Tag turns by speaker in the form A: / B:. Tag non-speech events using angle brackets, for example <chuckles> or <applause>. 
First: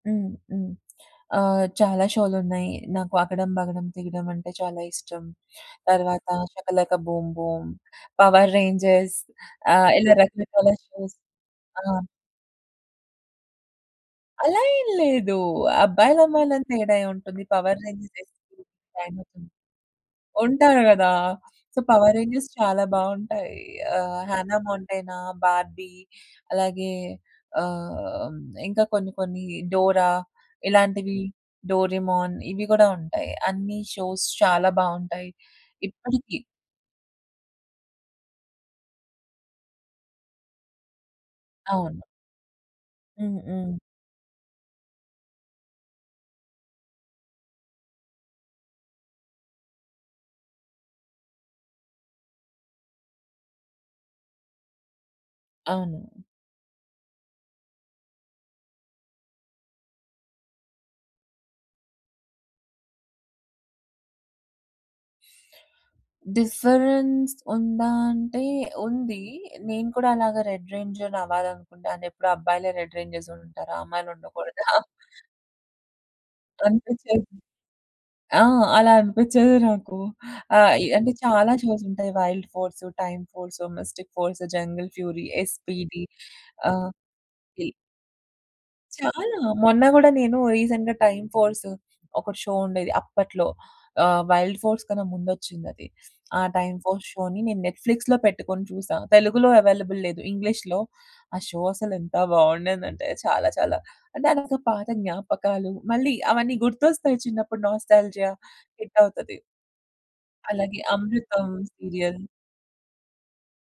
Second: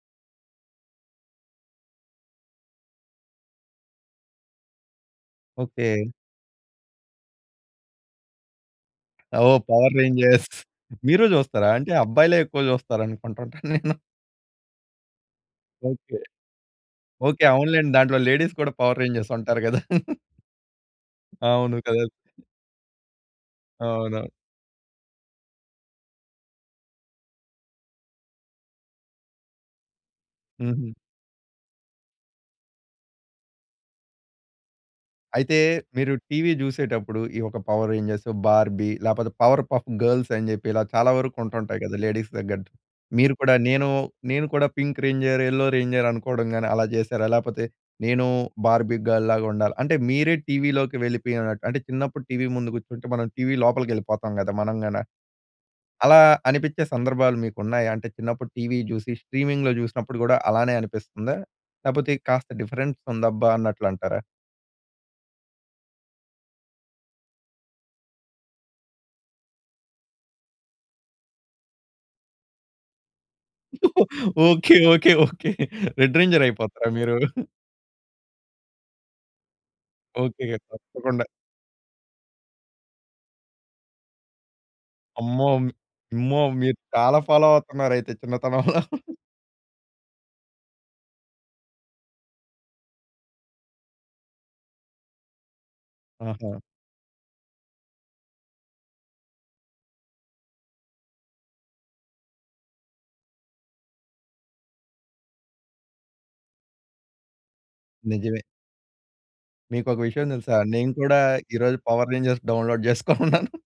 A: హ్మ్. హ్మ్. ఆహ్, చాలా షోలున్నాయి. నాకు అకడం బగడం తిగిడం అంటే చాలా ఇష్టం.
B: ఓకే.
A: తర్వాత shaka laka boom boom, power rangers
B: ఓహ్!
A: ఆహ్,
B: పవర్
A: ఇలా
B: రేంజర్స్
A: రకరకాల షోస్
B: మీరు జూస్తారా? అంటే
A: ఆ!
B: అబ్బాయిలే ఎక్కువ జూస్తారు అనుకుంటుంటా నేను.
A: అలా ఏం లేదు.
B: ఓకే.
A: అబ్బాయిలు, అమ్మాయిలని తేడా ఏం ఉంటుంది?
B: ఓకే.
A: పవర్
B: అవునులెండి. దాంట్లో
A: రేంజర్స్,
B: లేడీస్ కూడా పవర్
A: డైనో
B: రేంజర్స్
A: థండర్
B: ఉంటారు గదా! <laughs>
A: ఉంటారు గదా! సో,
B: అవును కదా!
A: 'పవర్ రేంజర్స్' చాలా బావుంటాయి. ఆహ్,
B: అవునవును.
A: 'హన్నా మోంటానా,' 'బార్బీ' అలాగే ఆహ్, ఇంకా కొన్ని కొన్ని 'డోరా'
B: హుహు.
A: ఇలాంటివి, 'డోరేమోన్' ఇవి గూడా ఉంటాయి. అన్ని షోస్ చాలా బావుంటాయి.
B: అయితే మీరు
A: ఇప్పడికి
B: టీవీ జూసేటప్పుడు ఈ ఒక పవర్ రేంజర్స్, బార్బీ లేపోతే పవర్ పఫ్ గర్ల్స్ ని జెప్పి ఇలా చాలా వరకు ఉంటుంటాయి గదా!
A: అవును.
B: లేడీస్ దగ్గర. మీరు
A: హ్మ్.
B: కూడా
A: హ్మ్.
B: నేను నేను కూడా పింక్ రేంజర్, యెల్లో రేంజర్ అనుకోవడం గాని అలా జెశారా? లేపోతే నేను బార్బీ గర్ల్ లాగా ఉండాలి అంటే మీరే టీవీ లోకి వెళ్ళిపోయినట్టు అంటే చిన్నప్పుడు టీవీ ముందు గూర్చుంటే మనం టీవీ లోపలికెళ్ళిపోతాం గదా! మనం గాన.
A: అవును.
B: అలా అనిపించే సందర్భాలు మీకున్నాయా? అంటే చిన్నప్పుడు టీవీ జూసి స్ట్రీమింగ్‌లో జుసినప్పుడు గూడా అలానే అనిపిస్తుందా? లేపోతే కాస్త డిఫరెన్స్ ఉందబ్బా అన్నట్లంటారా?
A: డిఫరెన్స్ ఉందా అంటే ఉంది. నేను కూడా అలాగ రెడ్ రేంజర్ అవ్వాలనుకుంటాను. ఎప్పుడు అబ్బాయిలే రెడ్ రేంజర్స్ ఉంటారా? అమ్మాయిలు ఉండకూడదా!
B: Okay.
A: <chuckles>
B: Okay. Okay. Red ranger అయిపోతారా మీరు?
A: అనిపిచ్చేది. ఆ! అలా అనిపించేది నాకు.
B: ఓకేగా.
A: ఆహ్, ఇ అంటే
B: తప్పకుండా.
A: చాలా షోస్ ఉంటాయి. Wild force, time force, mystic force, jungle fury,
B: అమ్మో! ఆmmo
A: ఎస్పీడీ
B: అమ్మో! మీరు
A: ఆహ్,
B: చాలా ఫాలో
A: ఇల్
B: అవుతున్నారయితే చిన్నతనంలో. <laughs>
A: చాలా మొన్న గూడా నేను రీసెంట్‌గా టైమ్ ఫోర్స్ ఒకటి షో ఉండేది అప్పట్లో. ఆహ్, వైల్డ్ ఫోర్స్ కన్నా ముందొచ్చిందది. ఆ
B: ఆహా!
A: టైమ్ ఫోర్స్ షోని నేను నెట్‌ఫ్లిక్స్‌లో పెట్టుకొని చూసా. తెలుగులో అవైలబుల్ లేదు. ఇంగ్లీష్‌లో ఆ షో అసలు ఎంత బావుండేదంటే చాలా చాలా. అంటే అంత పాత జ్ఞాపకాలు మళ్ళీ అవన్నీ గుర్తొస్తాయి. చిన్నప్పుడు నాస్టాల్జియా
B: నిజమే.
A: హిట్ అవుతది.
B: మీకోక విషయం దెలుసా?
A: అలాగే
B: నేను కూడా
A: అమృతం
B: ఈరోజు పవర్
A: సీరియల్.
B: Rangers download జేసుకొనున్నాను.